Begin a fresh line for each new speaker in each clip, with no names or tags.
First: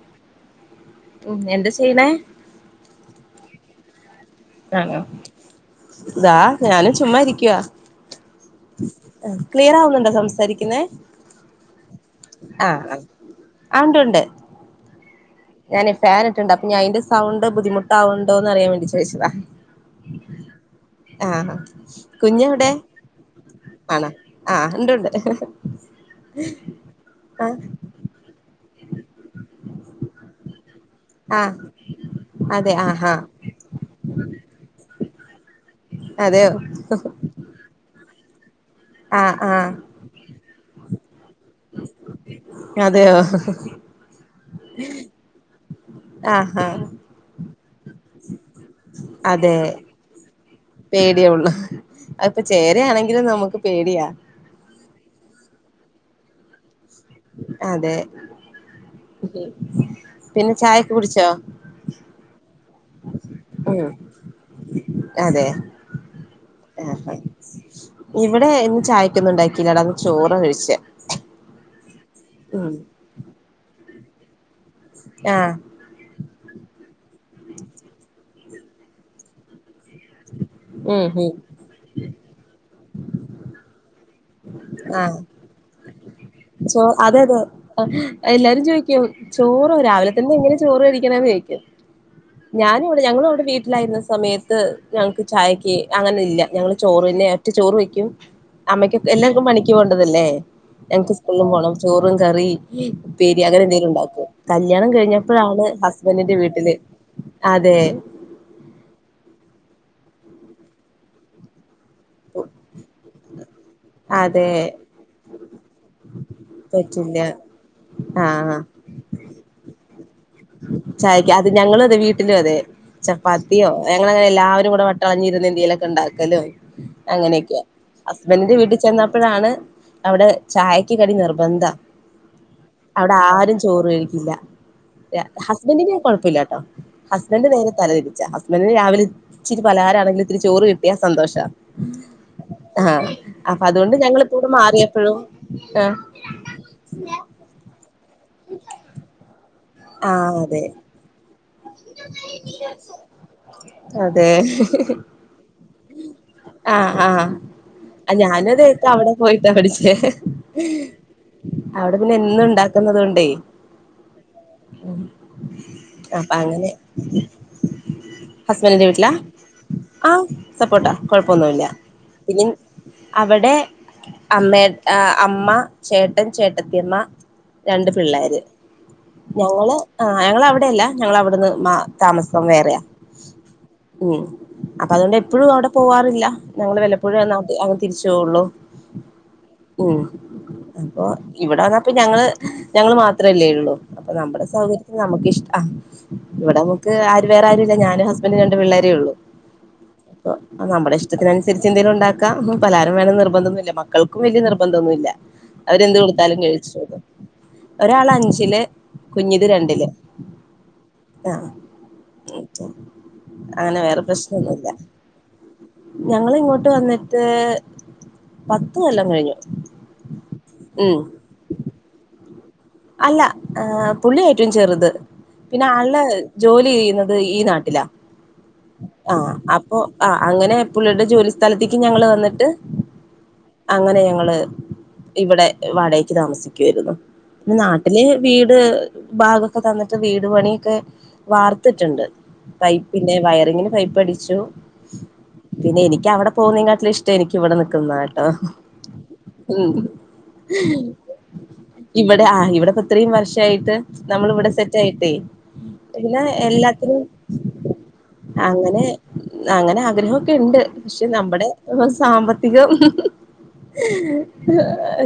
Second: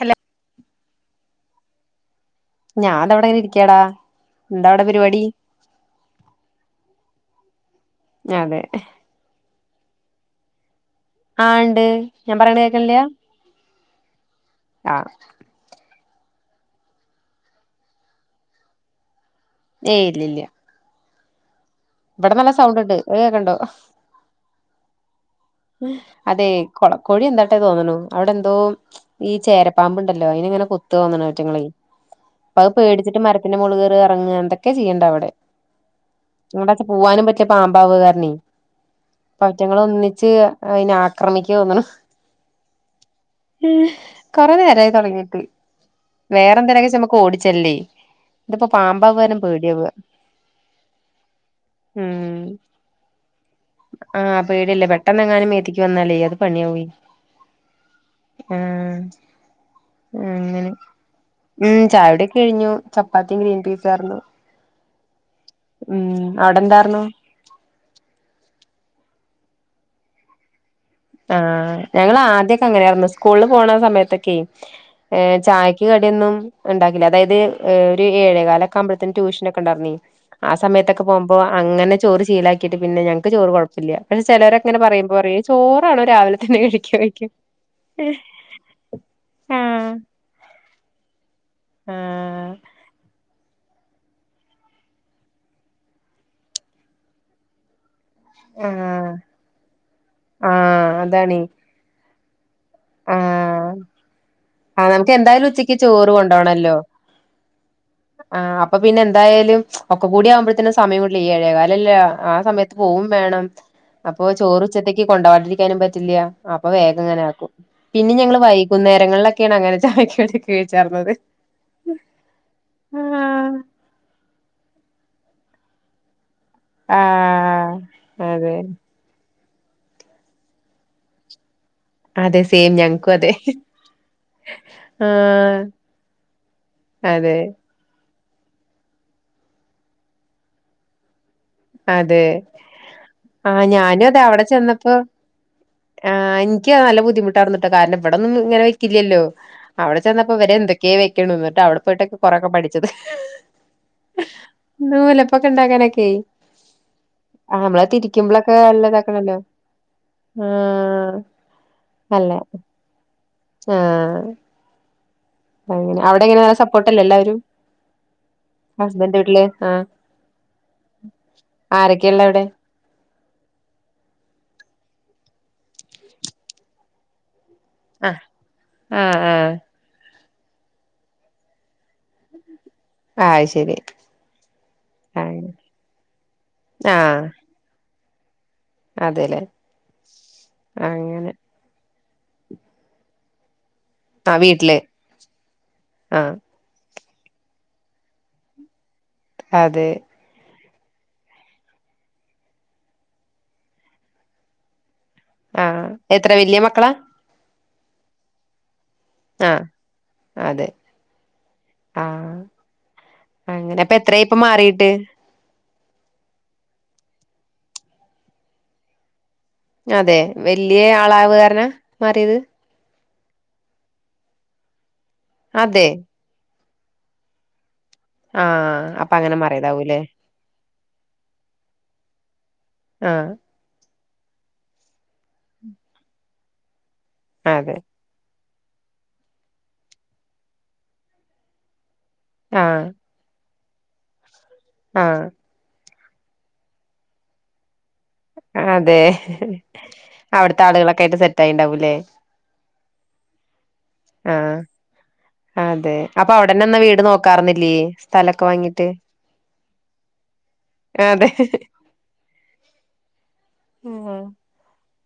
Hello
എന്താ ചെയ്യണേ
ഞാൻ ഇതാ വിടഞ്ഞനെ ഇരിക്കട
ആ ഇതാ ഞാനും ചുമ്മാ ഇരിക്കുവ
അതെ
ക്ലിയർ ആവുന്നുണ്ടോ സംസാരിക്ക്ന്നെ?
ആ ഉണ്ട് ഞാൻ പറയണ കേക്കണ് ഇല്ല്യ ആ
ഞാനെ ഫാൻ ഇട്ടുണ്ട് അപ്പ് ഞാൻന്റെ സൗണ്ട് ബുദ്ധിമുട്ടാവ്ണ്ട് അറിയാൻ വെണ്ടി ചോയിച്ചതാ
ഏയ് ഇല്ല ഇല്ല
ആ
ഇവിടെ
കുഞ്ഞ
നല്ല
എവിടെ
സൗണ്ട് ഉണ്ട് അത് കേക്കണ്ടോ
ആണോ ആ ഉണ്ട് ഉണ്ട്
അതെ കോഴി എന്താട്ടെ തോന്നണ അവിടെ എന്തോ ഈ ചേരപ്പാമ്പ്ണ്ടല്ലോ അയിനെങ്ങനെ കൊത്തോന്ന്ണ്
ആഹ്
അയ്റ്റങ്ങളെ അപ്പ അത്
അതെ ആഹാ
പേടിച്ചിട്ട് മരത്തിന്റെ മൊള് കേറാ എറങ്ങാ എന്തൊക്കെ ചെയ്യ്ണ്ട് അവടെ
അതെയോ
അങ്ങോട്ടൊക്കെ പോവാനും പറ്റില്ലാ പാമ്പാവാ കാരണേ
ആഹ് ആഹ്
ഇച്ച് അയിനെ ആക്രമിക്ക്യാന്ന്ണ്
അതെയോ
ഹ് കൊറെ നേരായി തോടങ്ങീട്ട് വേറെ
ആഹാ
എന്തിനൊക്കെച്ചമ്മക്ക് ഓടിച്ചേല്ലേ ഇതിപ്പോ പാമ്പാവാര്ണം പേടിയാവ
പേടിയോള്ളു അതിപ്പൊ ചേരയാണെങ്കിലും നമുക്ക് പേടിയാ
പെട്ടെന്നങ്ങാനും മേത്ത്ക്ക് വന്നാലെ അത് പണിയാവേ
അതെ
മ്മ് ഉം
പിന്നെ
അങ്ങനെ
ചായൊക്കെ കുടിച്ചോ
മ്മ് ചായുടിയൊക്കെ കഴിഞ്ഞു ചപ്പാത്തിയും
ഉം
ഗ്രീൻപീസാരുന്നു
അതെ
ഉം അവിടെ എന്താറ്ന്നു
ഇവിടെ ഇന്ന് ചായക്കൊന്നുണ്ടാക്കില്ലടാ ഇന്ന് ചോറാ കഴിച്ചേ
ആ ഞങ്ങള് ആദ്യക്കെ
ഉം
അങ്ങനെയായിര്ന്നു സ്കൂള്ല് പോണ സമയത്തൊക്കെ ഏ
ആഹ്
ചായക്ക് കടിയൊന്നും ഇണ്ടാക്കി ല്ലാ അതായത് ഒരു ഏഴേകാലൊക്കെ ആവുമ്പത്തേന് ട്യൂഷനോക്കെണ്ടാർന്നേ ആ സമയത്തൊക്കെ
ഉം ഉം
പോകുമ്പോ അങ്ങനെ ചോറ് ശീലാക്കിട്ട് പിന്നെ ഞങ്ങക്ക് ചോറ് കുഴപ്പല്ല പക്ഷെ ചോലോരൊക്കെ ഇങ്ങനെ പറയുമ്പോ പറേ ചോറാണോ രാവി
ചോറ് അതെ അതെ എല്ലാരും ചോയിക്കും ചോറോ
ആഹ്
രാവിലെ തന്നെങ്ങനെ ചോറ് കഴിക്ക്ണേന്നോയിച്ച്
ആഹ്
ഞാനൊവ്ടെ ഞങ്ങളോവ്ടെ വീ ട്ടിലായിര്ന്ന സമയത്ത് ഞങ്ങക്ക് ചായക്ക് അങ്ങനെല്ല ഞങ്ങള് ചോറേന്നേ ഒറ്റ ചോറ് വേയ്ക്കും അമ്മയ്ക്കൊക്കെ
ആഹ്
എല്ലാർക്കും പണിക്ക് പോകേണ്ടതല്ലേ
ആഹ്
ഞങ്ങക്ക്
അതാണേ
സ്കൂള്ലും പോണം ചോറും കറിം പിരി
ആഹ്
അങ്ങനെന്തേങ്കിലുണ്ടാക്കും
ആ
കല്യാണം
നമുക്ക്
കഴിഞ്ഞപ്പഴാണ് ഹസ്ബന്റിന്റെ വീട്ടില് അതെ
ആ അപ്പൊ പിന്നെ എന്തായാലും ഒക്കെ കൂടിയവുമ്പോഴത്തിനും സമയ [unintelligible] ആ സമയത്ത് പോവും വേണം അപ്പൊ
അതെ
ചോറ് ഉച്ചത്തേക്ക് കൊണ്ട്കാണ്ടിരിക്കാനും പറ്റില്ല അപ്പൊ
പറ്റില്ല
വേഗങ്ങനെ ആക്കും പിന്നെ ഞങ്ങൾ വൈകുന്നേരങ്ങളിലൊക്കെയാണ് അങ്ങനെ ചാ
ചായ്ക്ക് അത് ഞങ്ങള് അതെ വീട്ടിലും അതെ ചപ്പാത്തിയോ ഞങ്ങളങ്ങനെ എല്ലാവരും കൂടെ വട്ട വളഞ്ഞിര് ന്ന് എന്തേലൊക്കെ ഇണ്ടാക്കലും അങ്ങനെയൊക്ക്യാ
ആഹ് അതെ
ഹസ്ബൻന്റിന്റെ വീട്ടി ചെന്നപ്പഴാണ് അവിടെ ചായക്ക് കടി നിർബന്ധാ
അതെ സെയിം ഞങ്ങക്കും
അവിടെ
അതെ
ആരും ചോറ് കഴിക്കില്ല
ആഹ്
ഹസ്ബന്റിന് കൊഴപ്പല്ലാട്ടോ
അതെ
ഹസ്ബന്റ് നേരെ തല തിരിച്ചാ ഹസ്ബൻന്റിന് രാവിലെ ഇച്ചിരി പലഹാരണെങ്കിലും ഇത്തിരി ചോറ് കിട്ടിയാ സന്തോഷാ
അതെ
ആഹ് അപ്പൊ
ആഹ്
അതുകൊണ്ട്
ഞാനും അതെ
ഞങ്ങളിപ്പോ
അവിടെ
ഇവിടെ
ചെന്നപ്പോ
മാറിയപ്പഴും ആഹ്
ആ ഇന്ക്ക് നല്ല ബുദ്ധിമുട്ടായിരുന്നിട്ടോ കാരണം ഇവിടെന്നും ഇങ്ങനെ വെക്കില്ലല്ലോ അവിടെ ചെന്നപ്പോ
ആഹ് അതെ
ഇവരേന്തൊക്കെയ വയ്ക്ക് അവിടെ പോയിട്ടോക്കെ കൊറെക്കെ പഠിച്ചത്
അതെ
നൂലപ്പോക്കെണ്ടാക്കാനൊ
ആഹ് ആഹ് ആ ഞാനു
തിരിക്കുമ്പോളൊക്കെ
അതെ അവിടെ
നല്ലതാക്കണല്ലോ
പോയിട്ടാ പഠിച്ചേ
ആഹ്
അവിടെ പിന്നെ
അല്ല
എന്നുണ്ടാക്കുന്നുന്നത് കൊണ്ടേ
ആഹ് അങ്ങനെ
അപ്പൊ
അവിടെങ്ങനെ നല്ല
അങ്ങനെ
സപ്പോർട്ടല്ലേ എല്ലാവരും
ഹസ്ബൻഡിന്റെ വീട്ടിലാ
ഹസ്ബൻന്റെ വീട്ടില്
ആഹ് സപ്പോർട്ടാ കൊഴപ്പൊന്നുല്ല
ആരൊക്കെയള്ള അവിടെ
പിന്നിം അവിടെ അമ്മേ അമ്മ ചേട്ടൻ ചേട്ടത്തിയമ്മ രണ്ട്
ആഹ്
പിള്ളേര്
ആഹ് ആഹ്
ഞങ്ങള് ആഹ് ആ ഞങ്ങള് അവിടെയല്ല ഞങ്ങൾ അവിടുന്ന് താമസം വേറെയാ
ആഹ് ശരി
ഉം അപ്പ അതുകൊണ്ട്
ആഹ്
എപ്പോഴും അവിടെ പോവാറില്ല ഞങ്ങള് വല്ലപ്പോഴും
ആഹ്
[unintelligible] തിരിച്ച് പോവുള്ളൂ
അതെല്ലേ
ഉം അപ്പൊ
അങ്ങനെ
ഇവിട അപ്പൊ ഞങ്ങള് ഞങ്ങള് മാത്രമല്ലേ ഉള്ളൂ അപ്പൊ
ആഹ്
നമ്മുടെ
വീട്ടില്
സൗകര്യത്തിൽ നമുക്ക് ഇഷ്ട
ആഹ്
ഇവിടെ ആര് വേറെ ആരുംല്ല ഞാനും ഹസ്ബൻറ്റുംരണ്ട് പിള്ളേരേ ഉള്ളൂ
അതെ
അപ്പൊ നമ്മുടെ ഇഷ്ടത്തിനുസരിച്ച് എന്തേലും ഉണ്ടാക്കാ പലഹാരം വേണം നിർബന്ധന്നില്ല മക്കും വലിയ നിർബന്ധം ഒന്നും മില്ല
ആഹ്
അവരെന്ത്
എത്ര
കൊടുത്താലും
വല്യ മക്കളാ
കഴിച്ചോളും ഒരാള് അഞ്ചില് കുഞ്ഞിത്
ആഹ്
രണ്ടില്
അതെ
ആ
ആഹ്
അങ്ങനെ
അപ്പൊ
വേറെ
എത്രായി ഇപ്പൊ
പ്രശ്നൊന്നുല്ല
മാറിട്ട്
ഞങ്ങളിങ്ങോട്ട് വന്നിട്ട് പത്ത് കൊല്ലം കഴിഞ്ഞു
അതെ വല്യ
ഉം
ആളാവ്പറഞ്ഞ മാറിയത്
അല്ല പുള്ളി ഏറ്റവും ചെറുത് പിന്നെ
അതെ
ആളുടെ ജോലി ചെയ്യുന്നത് ഈ നാട്ടിലാ
ആ
ആ അപ്പൊ ആ അങ്ങനെ പുള്ളിയുടെ ജോലി സ്ഥലത്തേക്ക് ഞങ്ങള് വന്നിട്ട്
ആഹ്
അങ്ങനെയ ള് ഇവിടെ വാടകക്ക് താമസിക്കുകയായിരുന്നു പിന്നെ
അതെ
നാട്ടിലെ വീ ട് ഭാഗൊക്കെ തന്നിട്ട് വീടു പണിയൊക്കെ വാർത്തിട്ടുണ്ട് പൈപ്പ് പിന്നെ വയറിങ്ങിന് പൈപ്പ് അടിച്ചു
ആ
പിന്നെ എനിക്ക് അവിടെ പോകുന്നെ കാട്ടില് ഇഷ്ട എനിക്ക് ഇവിടെ നിക്കുന്നതാണ്
അതെ അവിടുത്തെ ആളുകളൊക്കെ ആയിട്ട് സെറ്റ് ആയിണ്ടാവൂലേ
ഇവിടെ ആ ഇവിടെപ്പോ ഇത്രയും വർഷയിട്ട് നമ്മൾ ഇവിടെ
ആഹ്
സെറ്റ് ആയിട്ടേ
അതെ
പിന്നെ
അപ്പൊ അവിടെതന്നെ വീട്
എല്ലാത്തിനും
നോക്കാർന്നില്ലേ സ്ഥലൊക്കെ
അങ്ങനെ
വാങ്ങിട്ട്
അങ്ങനെ ആഗ്രഹമൊക്കെ ഉണ്ട് പക്ഷെ നമ്മുടെ സാമ്പത്തികം
ആഹ്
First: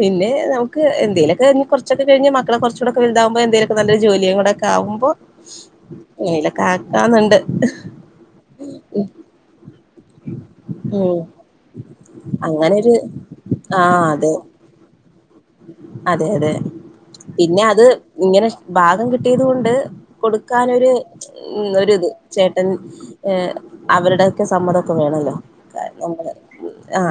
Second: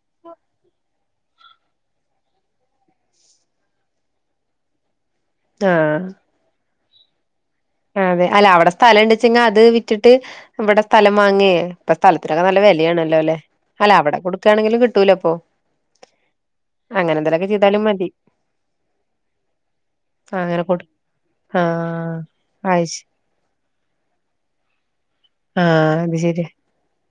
പിന്നെ നമുക്ക് എന്തേലൊക്കെ കുറച്ചെക്കെ കഴിഞ്ഞ് മക്കള് കുറച്ചുടെക്കെ ഇതാവുമ്പോ എന്തേലുക്കെ നല്ലൊരു ജോലിയുടെ ഒക്കെ ഇതാകുമ്പോ
ആഹ്
ഇങ്ങനെ കാക്കന്നണ്ട്
അതെ അല്ലെ അവിടെ സ്ഥലം ഉണ്ടെന്ന് വെച്ച അത് വിറ്റിട്ട് ഇവിടെ സ്ഥലം
ഉം
വാങ്ങിയെ ഇപ്പം സ്ഥലത്തിനൊക്കെ നല്ല
അങ്ങനൊരു
വിലയാണല്ലോ അല്ലെ അല്ല
ആഹ്
അവിടെ
അതെ
കൊടുക്കുകയാണെങ്കിലും കിട്ടൂലൊ അപ്പൊ
അതെ അതെ
അങ്ങനെ എന്തെലൊക്കെ
പിന്നെ
ചെയ്താലും
അത്
മതി
ഇങ്ങനെ ഭാഗം കിട്ടിയത് കൊണ്ട്
ആഹ് അങ്ങനെ കൊടു
കൊടുക്കാനൊരു ഉം ഒരിത്
ആഹ്
ഉം
അയ്ശ
ഏ അവരുടെയൊക്കെ സമ്മതൊക്കെ വേണല്ലോ
ആഹ് അത്
കാരണംനമ്മള്
ശരിയ
ഉം ആ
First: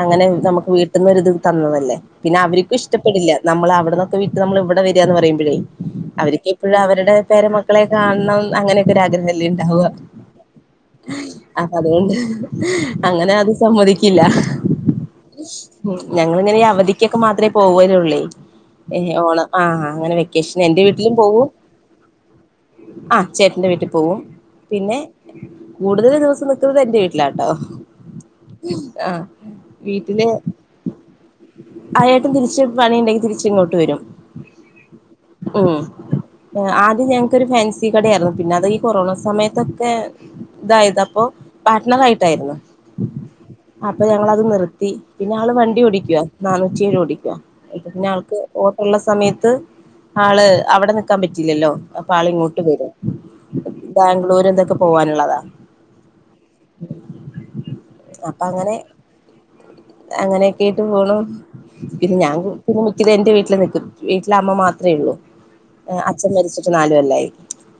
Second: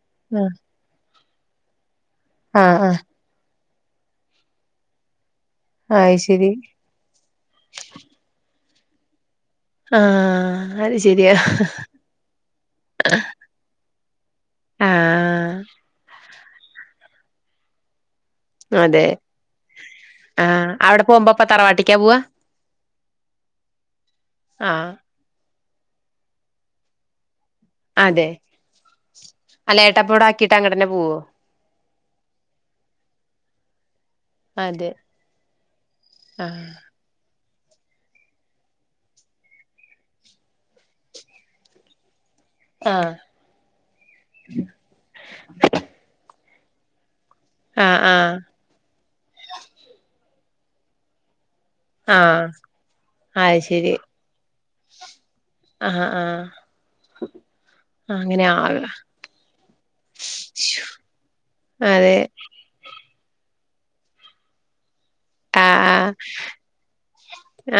അങ്ങനെ
ആഹ്
നമുക്ക് വീട്ടന്നൊരിത് തന്നതല്ലേ പിന്നെ അവരിക്കും
ആഹ് ആഹ്
ഇഷ്ടപ്പെടില്ല നമ്മള് അ വിടെക്കെ വിട്ട് നമ്മള് ഇവിടെ വരികന്ന് പറയുമ്പഴേ
അയ് ശരി
അവർക്ക്പ്പോഴും അവരുടെ പേരമക്കളെ കാണണം അങ്ങനെ ലിണ്ടവുക
ആഹ് അത് ശരിയാ
അപ്പ അതൊണ്ട് അങ്ങനെ അത് സമ്മതി
ആ
ഞങ്ങള് ഇങ്ങനെ അവധിക്കൊക്കെ മാത്രമേ പോവലുള്ളേ ഏ
അതെ
ഓണം ആ അങ്ങനെ വെക്കേഷൻ
ആഹ്
എൻ്റെ
അവിടെ
വീട്ടിലും
പോകുമ്പോ അപ്പ
പോവും
തറവാട്ടിക്കാ പോവാ
ആ ചേട്ടന്റെ വീട്ടിൽ പോവും
ആഹ്
പിന്നെ കൂടുതൽ ദിവസം നിൽക്കുന്നത് എന്റെ വീട്ടിലാണ് ഒ
അതെ
ആ
അല്ല ഏട്ടപ്പ
വീട്ടില്
ഇവിടെ ആക്കിട്ട് അങ്ങട്ടന്നെ പോവോ
ആയായിട്ടും തിരിച്ച് മഴ ഉണ്ടെങ്കി തിരിച്ച് ഇങ്ങോട്ട് വരും
അതെ
ഉം
ആഹ്
ആദി ഒരു ഫാൻസി കട ആയിരുന്നു പിന്നെ അത് ഈ കൊറോണ സമയത്തൊക്കെ ഇതായത് അപ്പോ പാർട്ടണർ ആയി് യിരുന്ന
ആഹ്
അപ്പൊ ഞങ്ങളത് നിർത്തി പിന്നെ ആള് വണ്ടി ഓടിക്കവാ നാനൂറ്റിറ്റേഴ് ഓടിക്കുക
ആഹ്
പിന്നെ
ആഹ്
ആൾക്ക് ഉള്ള സമയത്ത് ആള് അവിടെ നിക്കാൻ പറ്റ ത്തില്ലല്ലോ അപ്പ ആള്
ആഹ്
ഇങ്ങോട്ട് വരും ബാംഗ്ലൂര് എന്തൊക്കെ പോവാനുള്ളതാ
ആ ആ അങ്ങനെ ആവ
അങ്ങനെയൊക്കെ യിട്ട് പോണു പിന്നെ
അതെ
ഞാൻ [unintelligible] ഇത എന്റെ വീട്ടിൽ നിൽക്കും വീട്ടില അമ്മ മാത്രയുള്ളൂ
ആഹ് ആഹ്
അച്ഛൻ മരിച്ചിട്ട് നാലുകൊല്ലായി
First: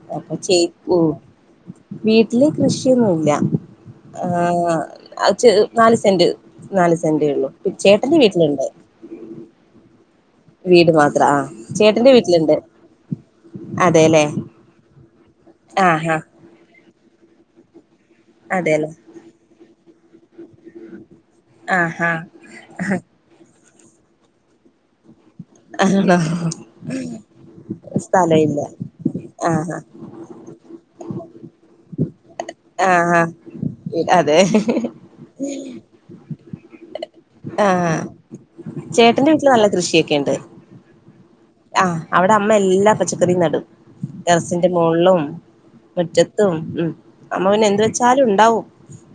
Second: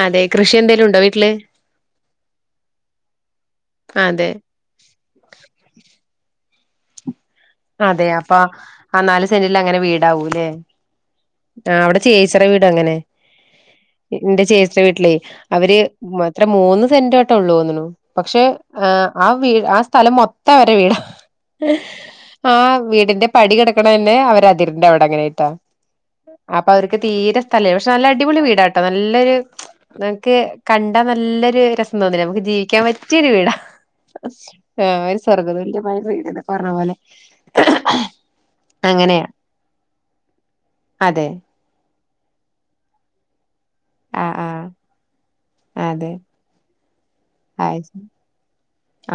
അതെ
അപ്പൊ
കൃഷി
ചെ
എന്തേലും
കു
ഉണ്ടോ വീട്ടില്
വീട്ടില്െ കൃഷിയൊന്നുല്ല
അതെ
ഏഹ് [unintelligible] നാല് സെന്റ് നാല് സെന്റ്.
അതെ അപ്പൊ ആ നാല് സെന്റില് അങ്ങനെ വീടാവൂ ല്ലേ
വീട് മാത്രം
ആ അവിടെ
ചേട്ടന്റെ
ചേച്ചിറ
വീട്ടിലുണ്ട്
വീട് അങ്ങനെ
അതെല്ലേ
എന്റെ ചേച്ചി ടെ വീട്ടിലേ അവര്
ആഹാ
അത്ര മൂന്ന് സെന്റോ ട്ടള്ളൂ ന്നുണു പക്ഷെ
അതെല്ലേ
ആ വി ആ സ്ഥലം മൊ അവരെ വീടാ
ആഹാ
ആ വീടിന്റെ പടികിടക്കണ തന്നെ അവര അതിറിന്റെ അവിടെ അങ്ങനെയി
ആഹ
അപ്പൊ അവർക്ക് തീരെ സ്ഥല പക്ഷെ നല്ല അടിപൊളി
സ്ഥലം ഇല്ല
വീടാട്ടോ നല്ലൊരു
ആഹാ
നമക്ക് കണ്ട നല്ലൊരു രസം തോന്നില്ല നമുക്ക് ജീവിക്കാൻ പറ്റിയൊ
ആഹാ
ഒരു വീടാ
അതെ
ആ ഒരു സ്വർഗ്ഗ തുല്യമായ വീട് പറഞ്ഞ പോലെ
ആ ആ
അങ്ങനെയാ
ചേട്ടന്റെ വീട്ടിൽ നല്ല കൃഷിയൊക്കെണ്ട്
അതെ
ആഹ് അവിടെ അമ്മ എല്ലാ പച്ചക്കറ നടും
ആ ആ
ടെറസിന്റെ മൊൾള്ളും
അതെ
മുറ്റത്തും ഉം അമ്മ പിന്നെ എന്ത്
ആ
വെച്ചാലും ഉണ്ടാവും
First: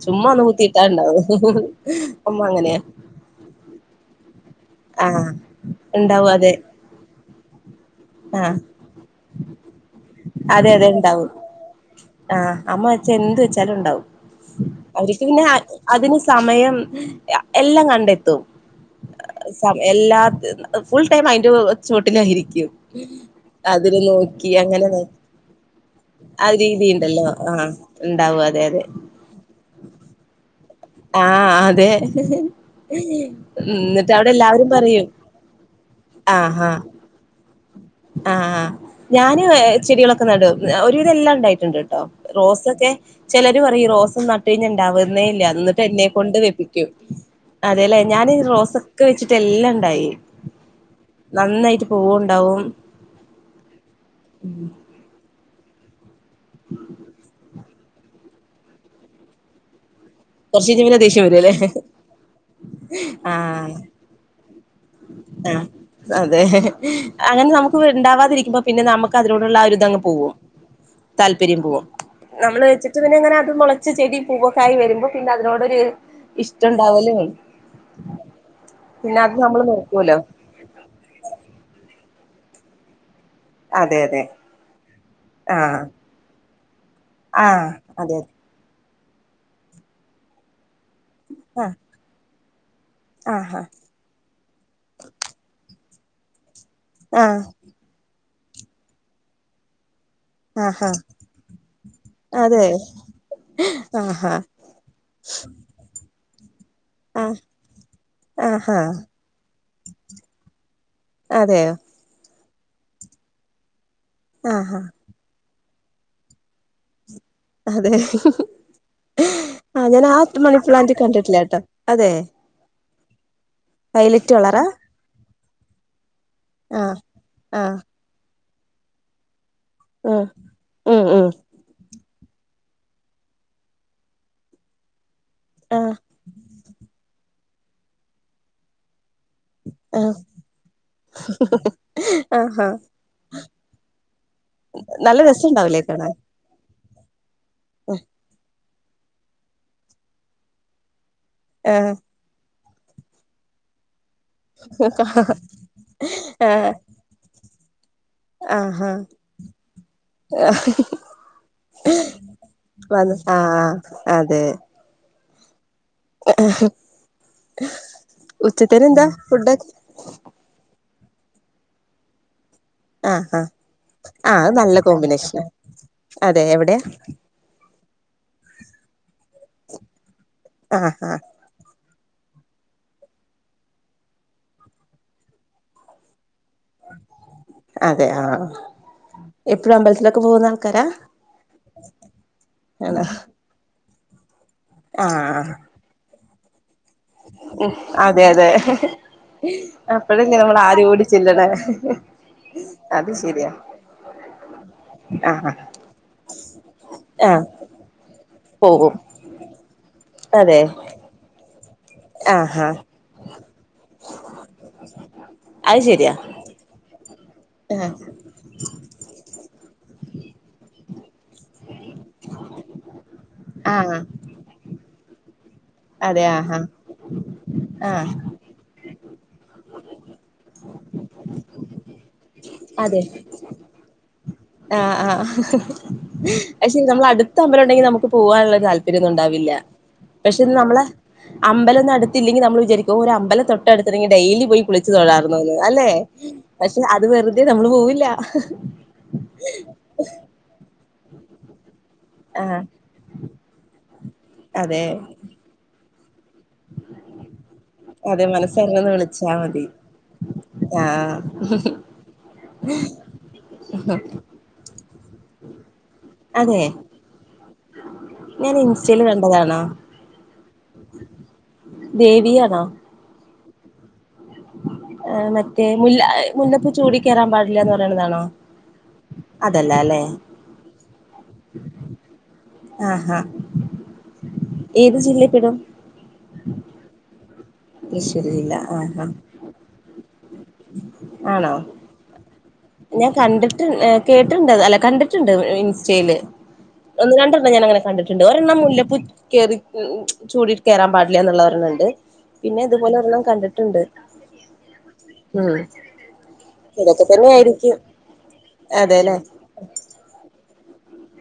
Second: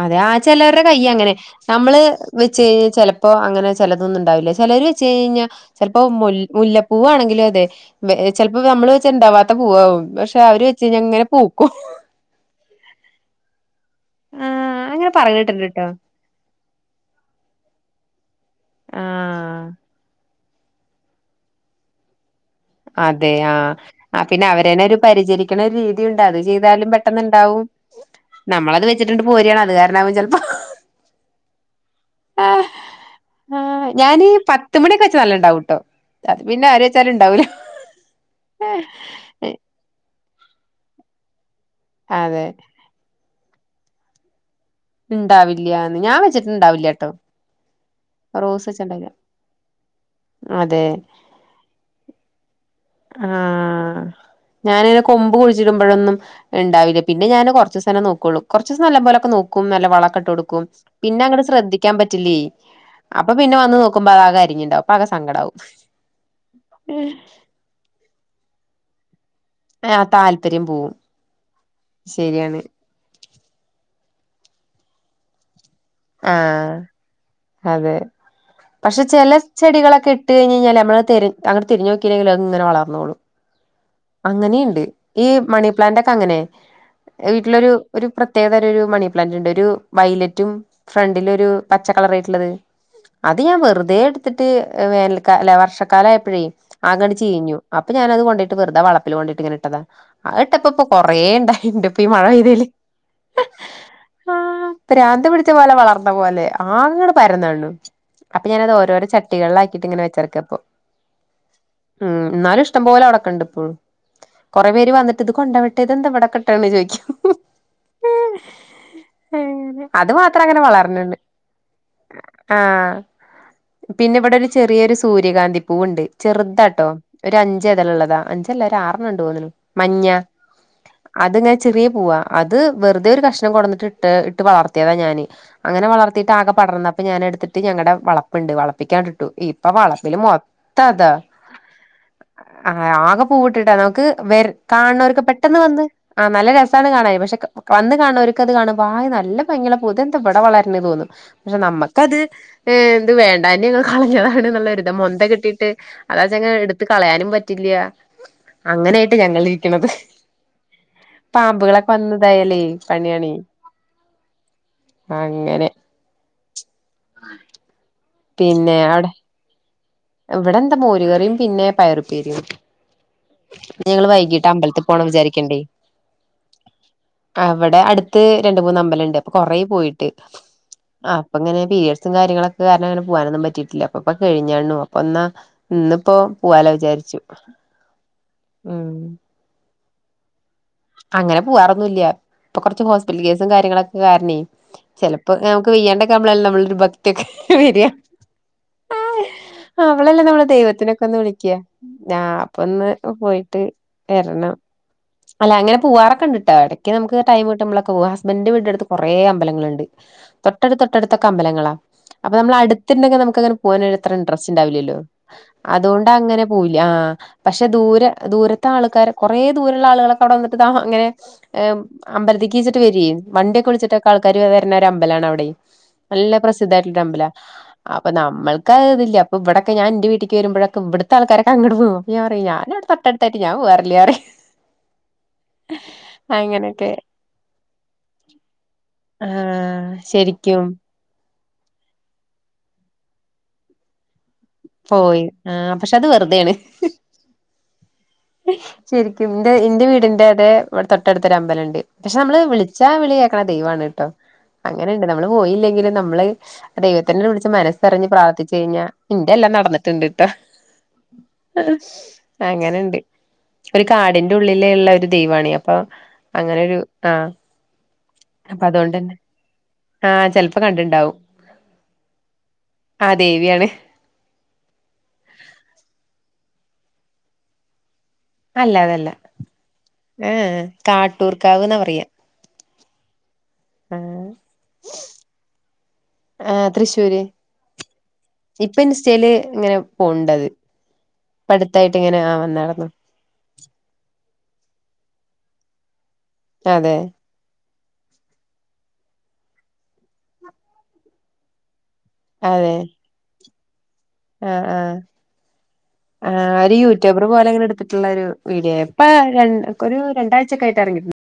അതെ
ചുമ്മാ
ആ
ഒന്ന്
ചിലവരുടെ
കുത്തിയിട്ടാ
കൈ
ഉണ്ടാവും
അങ്ങനെ നമ്മള്
അമ്മ
വെച്ച് കഴി
അങ്ങനെയാ
ചിലപ്പോ അങ്ങനെ ചിലത ഉണ്ടാവില്ല ചിലർ വെച്ച്
ആ
കഴിഞ്ഞൽ ചിലപ്പോ മു
ഉണ്ടാവും അതെ
മുല്ലപ്പൂ ആണെങ്കിലും അതെ
ആ
ചിലപ്പോ നമ്മള് വെച്ച ഇണ്ടാവാത്ത പൂവാവും പഷ്
അതെ അതെ ഇണ്ടാവും ആ അമ്മ വച്ച എന്ത് വെച്ചാലും ണ്ടാവും
ആഹ് അങ്ങനെ
അവർക്ക്
പറയണ
പിന്നെ
കേട്ടിട്ടുണ്ട് ട്ടോ
അതിന് സമയം എല്ലാം കണ്ടെ
ആഹ്
സമയം എല്ലാ ഫുൾ ടൈം അതിന്റെ ചുവട്ടില യിരി ക്യും
അതെ ആഹ്
അതില്
ആ പിന്നെ
നോക്കി
അവരന്നെ
അങ്ങനെ
ഒരു പരിചരിക്കണ ഒരു രീതിയുണ്ട് അത്
ആ രീതി
ചെയ്താലും
ഉണ്ടല്ലോ
പെട്ടെന്നുണ്ടാവും
ആഹ് ഉണ്ടാവും അതെ അതെ
നമ്മളത് വെച്ചിട്ടിണ്ട് പോരിയാ [unintelligible] ചിലപ്പോ
ആ അതെ
ആഹ്
ന്നിട്ട്
ഞാനീ
അവിടെ എല്ലാരും
പത്ത്
പറയൂ
മണിയൊക്കെ വെച്ച നല്ല ഉണ്ടാവൂട്ടോ അത് പിന്നെ ആര വെച്ചാലും ണ്ടാവൂലേ
ആ ആ ഞാനും ചെടികളൊക്കെ നട ഒരുവിതെല്ലാം ഉണ്ടായി ണ്ട്ട്ടോ
അതെ
റോസൊക്കെ ചിലര് പറ റോസ ട്ടഞ്ഞാൽ ഇണ്ടാവുന്നേ ഇല്ല എന്നിട്ട്
ഇണ്ടാവില്ല്യാന്ന്
എന്നെ
ഞാൻ
കൊണ്ട് വെപ്പിക്കും
വെച്ചിട്ടുണ്ടാവില്ല്യാട്ടോ
അതെല്ലെ ഞാൻ
റോസ്
റോസൊക്കെ
വെച്ചിട്ടുണ്ടാവില്ല
വെച്ചിട്ട് എല്ലാം ഇണ്ടായി
അതെ
നന്നായിട്ട് പൂവുണ്ടാവും.
ആ ഞാനിനെ കൊ കുഴിച്ചിടുമ്പോഴൊന്നും ഇണ്ടാവില്ല പിന്നെ ഞാന് കുറച്ചുസനെ നോക്കുള്ളൂ കുറച്ചസം നല്ല പോലെക്കെ നോക്കും നല്ല വ ട്ട് കൊടുക്കും
കുറച്ച് കഴിഞ്ഞ
പിന്നെ
ദേഷ്യം
അങ്ങെ
വരുല്ലേ
ശ്രദ്ധിക്കാൻ പറ്റില്ലേ അപ്പൊ പിന്നെ വന്ന് നോക്കുമ്പോ ആകെ കാര്യഞ്ഞുണ്ടാവ
ആ അതെ അങ്ങനെ നമുക്ക് ഇണ്ടാവാതിരിക്കുമ്പോ പിന്നെ നമക്ക് അതിനോടുള്ള ആ ഒരു ഇതങ്ങ്
ആഹ്
പോകും
താല്പര്യം പോവും
താല്പര്യം പോകും
ശരിയാണ്
നമ്മള് വെച്ചിട്ട് പിന്നെങ്ങനെ അത് മുളച്ച് ചെടി പൂവക്കായി വരുമ്പോൾ പിന്നെ അതിനോടൊരു
ആ
ഇഷ്ടണ്ടാവലും
അതെ പക്ഷെ
പിന്നെ അത്
ചില
നമ്മള്
ചെടളൊക്കെ
നോക്കുവല്ലോ
ഇട്ട് കഴഞ് കഴിഞ്ഞൽ നമ്മൾ തിരി തിഞ് നോക്കില്ലെങ്കിൽ അങ്ങ് വളർന്നോളൂ
അതെ അതെ
അങ്ങനെയിണ്ട് ഈ
ആഹ്
മണിപ്ലാന്റ് ഒക്കെ അങ്ങനെ
ആഹ്
വീട്ടിലൊരു ഒരു
അതെ
പ്രത്യേകതരം ഒരു മണിപ്ലാന്റ് ഉണ്ട് ഒരു വൈലറ്റും ഫ്രണ്ടിലൊ ഒരു
അതെ
പച്ച കളർയിട്ടുള്ളത് അത് ഞാൻ
ആഹ്
വെറുതെ എടുത്തിട്ട് വേ അല്ല വർഷക്കാലയപ്പോഴേ അങ്ങനെ
ആഹാ
ച്ചീഞ്ഞു അപ്പ ഞാനത് കൊണ്ടട്ട് വെറുത വളപ്പ കൊണ്ടട്ട ഇങ്ങനെ ഇട്ടതാ ആ കേട്ടപ്പ
ആഹ്
ഇപ്പൊ
ആഹാ
കൊറേ ഇണ്ടായിണ്ട് ഇപ്പ ഈ മഴ പെയ്തതില്
അതെ ആഹാ
ആ ഭ്രാന്ത്‌ പിടിച്ച പോലെ ആകങ്ങടെ
ആഹ്
പരന്നാണു
ആഹാ അതെയോ
ഉം ന്നാലുഷ് ഇഷ്ടം പോലെവിടെക്കെണ്ട്പ്പഴും കൊറെ
ആഹാ
പേര് വന്നിട്ട്ത് കൊണ്ടോവട്ടെ ഇത് എന്ത ഇവിടെക്കിട്ടെന്ന് ചോയ്ക്കും
അതെ ആഹ ഞാൻ
അത് മാത്രം
ആത്ത്
അങ്ങനെ
മണിപ്ലാന്റ്
വളർന്ന്ണ്ട്
കണ്ടിട്ടില്ല ട്ടോ അതെ
ആഹ് പിന്നെ
വയലറ്റ്
ഇവിടെ ഒരു
കളറാ
ചെറിയൊരു സൂര്യകാന്തി പൂവുണ്ട് ചെറുതാട്ടോ
ആഹ്
ഒരു അഞ്ച്
ആഹ്
ഇതളുള്ളതാ അഞ്ച് ല്ല ആറെണ്ണംണ്ട് പോന്ന്നു മഞ്ഞ
ഉം ഉം ഉം
അത്ങ്ങെനെ ചെറിയ പോവാ അത് വെറുതെ ഒരു കഷ്ണം കൊടന്നിട്ട് ഇട്ട് ഇട്ട് വളർത്തിയതാ ഞാാന് അങ്ങനെ
ആഹ്
വളർത്തിയിട്ട് ആകെ പടർന്നപ്പ ഞാന എടുത്തിട്ട് ഞങ്ങടെ വളപ്പുണ്ട് വളപ്പിക്കാ ട്ടു ഇപ്പൊ വളപ്പിൽ
ആഹ്
മൊത്തം
ആഹാ
അതാ ട്ടിട്ടാ നമുക്ക് വര് കാണ് ണോ
നല്ല
ർക്ക് പെട്ടെന്ന്
രസണ്ടാവൂലേ
വന്ന്
കാണാൻ
ആ നല്ല രസാണ് കാണാൻ പക്ഷെ ക വന്ന് കാണ് ണോ ര്ക്കത് കാണുമ്പോ ഹായ് നല്ല ഭംഗി ഉള്ള പൂ ഇത് എന്താ ഇവിടെ വളര്ണെന്ന് തോന്നും പക്ഷെ
ആഹ്
നമ്മക്കത് എ ത് വേണ്ടാഞ് കളഞ്ഞതാണ്ന്നുള്ളൊരിത മൊന്ത കിട്ടിട്ട് അതാചങ്
ആഹ്
എടുത്ത കളയാനും പറ്റില്ല്യ
ആഹാ
അങ്ങനായിട്ട് ഞങ്ങളി രിക്കണത് പാമ്പുകളൊക്കെ വന്നതായല്ലേ പണിയണി
ആഹ്
അങ്ങനെ പിന്നെ
ഉച്ചത്തന എന്താ
അവിടെ
ഫുഡ് ഒക്കെ
ഇവിടെ എന്താ മോരുകറിയും പിന്നെ പയറുപ്പേരിയും
ആഹ് ആഹ്
ഞങ്ങള്
ആഹ്
വൈകീട്ട്
അത് നല്ല
അമ്പലത്തി പോണം
കോമ്പിനേഷനാ
വിചാരിക്കണ്ടേ
അതെ എവിടെയാ
അവിടെ അടുത്ത് രണ്ട് മൂന്ന് അമ്പലണ്ട് അപ്പ കൊറെ പോയിട്ട്
ആഹ് ആഹ്
അപ്പ ഇങ്ങനെ പി എസ് കാര്യങ്ങളൊക്കെ കാരണം അങ്ങനെ പോകാനൊന്നും പറ്റിയിട്ടില്ല അപ്പൊ ഇപ്പൊകഴിഞ്ഞാണു അപ്പൊ എന്നാ ഇന്നിപ്പോൊ പൂവാല വിചാരിച്ചു
അതെ ആഹ്
ഉ
എപ്പഴും അമ്പലത്തിലൊക്കെ പോകുന്ന ആൾക്കാരാ
അങ്ങനെ പോവാറൊന്നുല്ല്യ ഇപ്പൊ കൊറച്ച്
ആണോ
ഹോസ്പിറ്റൽ കേസും കാര്യങ്ങളൊക്കെ കാരണേ ചെലപ്പോക്കെ നമുക്ക് വെയ്യാണ്ടൊക്കെ ആവുമ്പളല്ലേ നമ്മളരു ഭ
ഉ അതെ അതെ
അവളല്ലേ
അപ്പഴല്ലേ
നമ്മള്
നമ്മൾ ആരും
ദൈവത്തിനൊക്കെ
ഓടി
ഒന്ന്
ചെല്ലണേ
വിളിക്കയാ ഞാൻ അപ്പൊ ഒന്ന്
അത് ശരിയാ
പോയിട്ട് എർണം അല്ല
ആഹ്
അങ്ങനെ പോവാറൊക്കെ ണ്ട് ട്ടോ ഇടക്ക് നമുക്ക്
ആഹ്
ടൈം കിട്ടുമ്പളൊക്കെ ന പോക ഹസ്ബൻഡന്റെ വീട്ടിനടുത്ത്
പോകും
കൊറെേ അമ്പലങ്ങളുണ്ട്
അതെ
തൊട്ടടു തൊട്ടടുത്തൊക്ക അമ്പലങ്ങളാ അപ്പൊ നമ്മൾ
ആഹ് ആഹ്
അടുത്തിണ്ടെങ്കിൽ നമുക്ക്ങ്ങനെ പോകാനത്ര ഇൻട്രസ്റ്റ് ഉണ്ടാവില്ലല്ലോ
അത്
അതുകൊണ്ട്
ശരിയാ
അങ്ങനെ പോവൂല്ല്യ ആ പക്ഷെ
ആഹ്
ദൂരെ ദൂരത്തെ ആൾക്കാാര് കുറെേ ദൂരുള്ള ആളുകളൊക്കെ അവിടെ വന്നിട്ട് അങ്ങനെ താ ഏ് അമ്പലതേക്കിച്ചിട്ട് വരോ വണ്ടിയൊക്കെ
ആഹ്
വിളിച്ചിട്ടൊക്കെ ആൾക്കാർ വരുന്ന ഒരു അമ്പലാണ വിടെ
അതെ
നല്ല
ആഹ്
പ്രസിദ്ധായിട്ടുള്ളൊരു അമ്പല
ആഹ്
അപ്പൊ
ആഹ്
നമ്മൾക്ക് ആ തില്ല ഇവിടൊക്കെ ഞാൻ ന്റെ വീട്ടി ക്ക് വരുമ്പഴക്ക ഇവിടുത്തെ ആൾക്കാരൊക്കെ അങ്ങട്ട് പോവും ഞാൻ പറിം ഞാനവിടെ തട്ടടുത്തായിട്ട് ഞാൻ പോവാറില്ല റിം
ആഹ ആ പക്ഷെ
അങ്ങനെയൊക്കെ
നമ്മള അടുത്ത അമ്പലം ഉണ്ടെങ്കിൽ നമുക്ക് പോവാനുള്ള താല്പര്യന്നും ഉണ്ടാവില്ല
ആഹ്
പക്ഷെ ഇന്ന്
ശരിക്കും
നമ്മളെ അമ്പലംലൊന്നും അടുത്തില്ലെങ്കിൽ നമ്മൾ വിചാരിക്കും ഒരു അമ്പലം തൊട്ട് എടുത്തിണ്ടെങ്കിൽ ഡെയിലി പോയി കുളിച്ചു തൊഴാറുന്നു ന്ന്
ആഹ്
അല്ലെ
പക്ഷെ അത് വെറുതെയാണ്
പക്ഷെ അത് വെറുതെ നമ്മള് പോവില്ല
ശരിക്കും ഇന്റെ ന്റെ വീടിന്റെ അതെ തൊട്ടടുത്തൊരു അമ്പലംണ്ട് പക്ഷെ നമ്മള്
ആഹ്
വിളിച്ചാ വിളി കേക്കണ ദൈവാണ് ട്ടോ
അതെ
അങ്ങനെയുണ്ട് നമ്മള് പോയില്ലെങ്കിലും നമ്മള് ദൈവത്തിനെ വിളിച്ച മനസ്സറിഞ്ഞ്
അതെ
പ്രാർത്ഥിച്ചു കഴിഞ്ഞ
മനസ്സറിഞ്ഞൊന്ന് വിളിച്ചാ
ഇന്റെ എല്ലാം
മതി
നടന്നിട്ടുണ്ട് ഇട്ട
ആഹ്
അങ്ങനെണ്ട് ഒരു കാടിന്റെ ഉള്ളിലുള്ളൊരു ദൈവാണെ അപ്പൊ
അതെ
അങ്ങനൊരു ആഹ്
ഞാൻ
അപ്പൊ
ഇൻസ്റ്റൽ
അതുകൊണ്ടന്നെ
കണ്ടതാണോ
ആഹ് ചെലപ്പോ കണ്ടിണ്ടാവും
ദേവിയാണോ
ആ ദേവിയാണ്
ആ മറ്റേ മുല്ല മുല്ലപ്പ് ചൂടി കേറാൻ പാടില്ലന്ന് പറയണതാണോ
അല്ല അതല്ല
അതല്ല അല്ലെ
ഏഎ കാട്ടൂർക്കാവ്ന്ന പറയാ
ആഹാ
ആഹ്
ഏത് ജില്ലയിപ്പെടും?
ആ തൃശ്ശൂര് ഇപ്പൊ ഇൻസ്റ്റെല് ഇങ്ങനെ പോണ് ണ്ടത്
ആണോ
പ്പട്ത്തായിട്ട് ഇങ്ങനെ ആ വന്നാള
ഞാൻ കണ്ട്ട്ട് കേട്ട്ണ്ട് അല്ല കൺ ണ്ട്ട്ട് ഇൻസ്റ്റൈയില്.
അതെ
ഒന്ന് രണ്ടെണ്ണം ഞാന്നങ്ങനെ കണ്ടിട്ട്ണ്ട് ഒരെണ്ണം മുല്ലപ്പു കേറി ചൂടീട്ട് കെറാ പാടില്ല എന്നള്ളരെണ്ണംണ്ട്. പിന്നെ
അതെ
ഇതുപോലെ ഒരെണ്ണം കണ്ട്ട്ട്ണ്ട്.
ആ ആ ആര്
ഇതൊക്കെ
യൂട്യൂബർ
തന്നെ
പോലെ
ആയിരിക്കും
എട്ത്ട്ട്ള്ള രു വീഡിയോ
അതെല്ലേ
ഇപ്പരണ്ട് ഒരു രണ്ടാഴ്ചൊക്കെയിട്ട് ഇറങ്ങിട്ട്ണ്ട്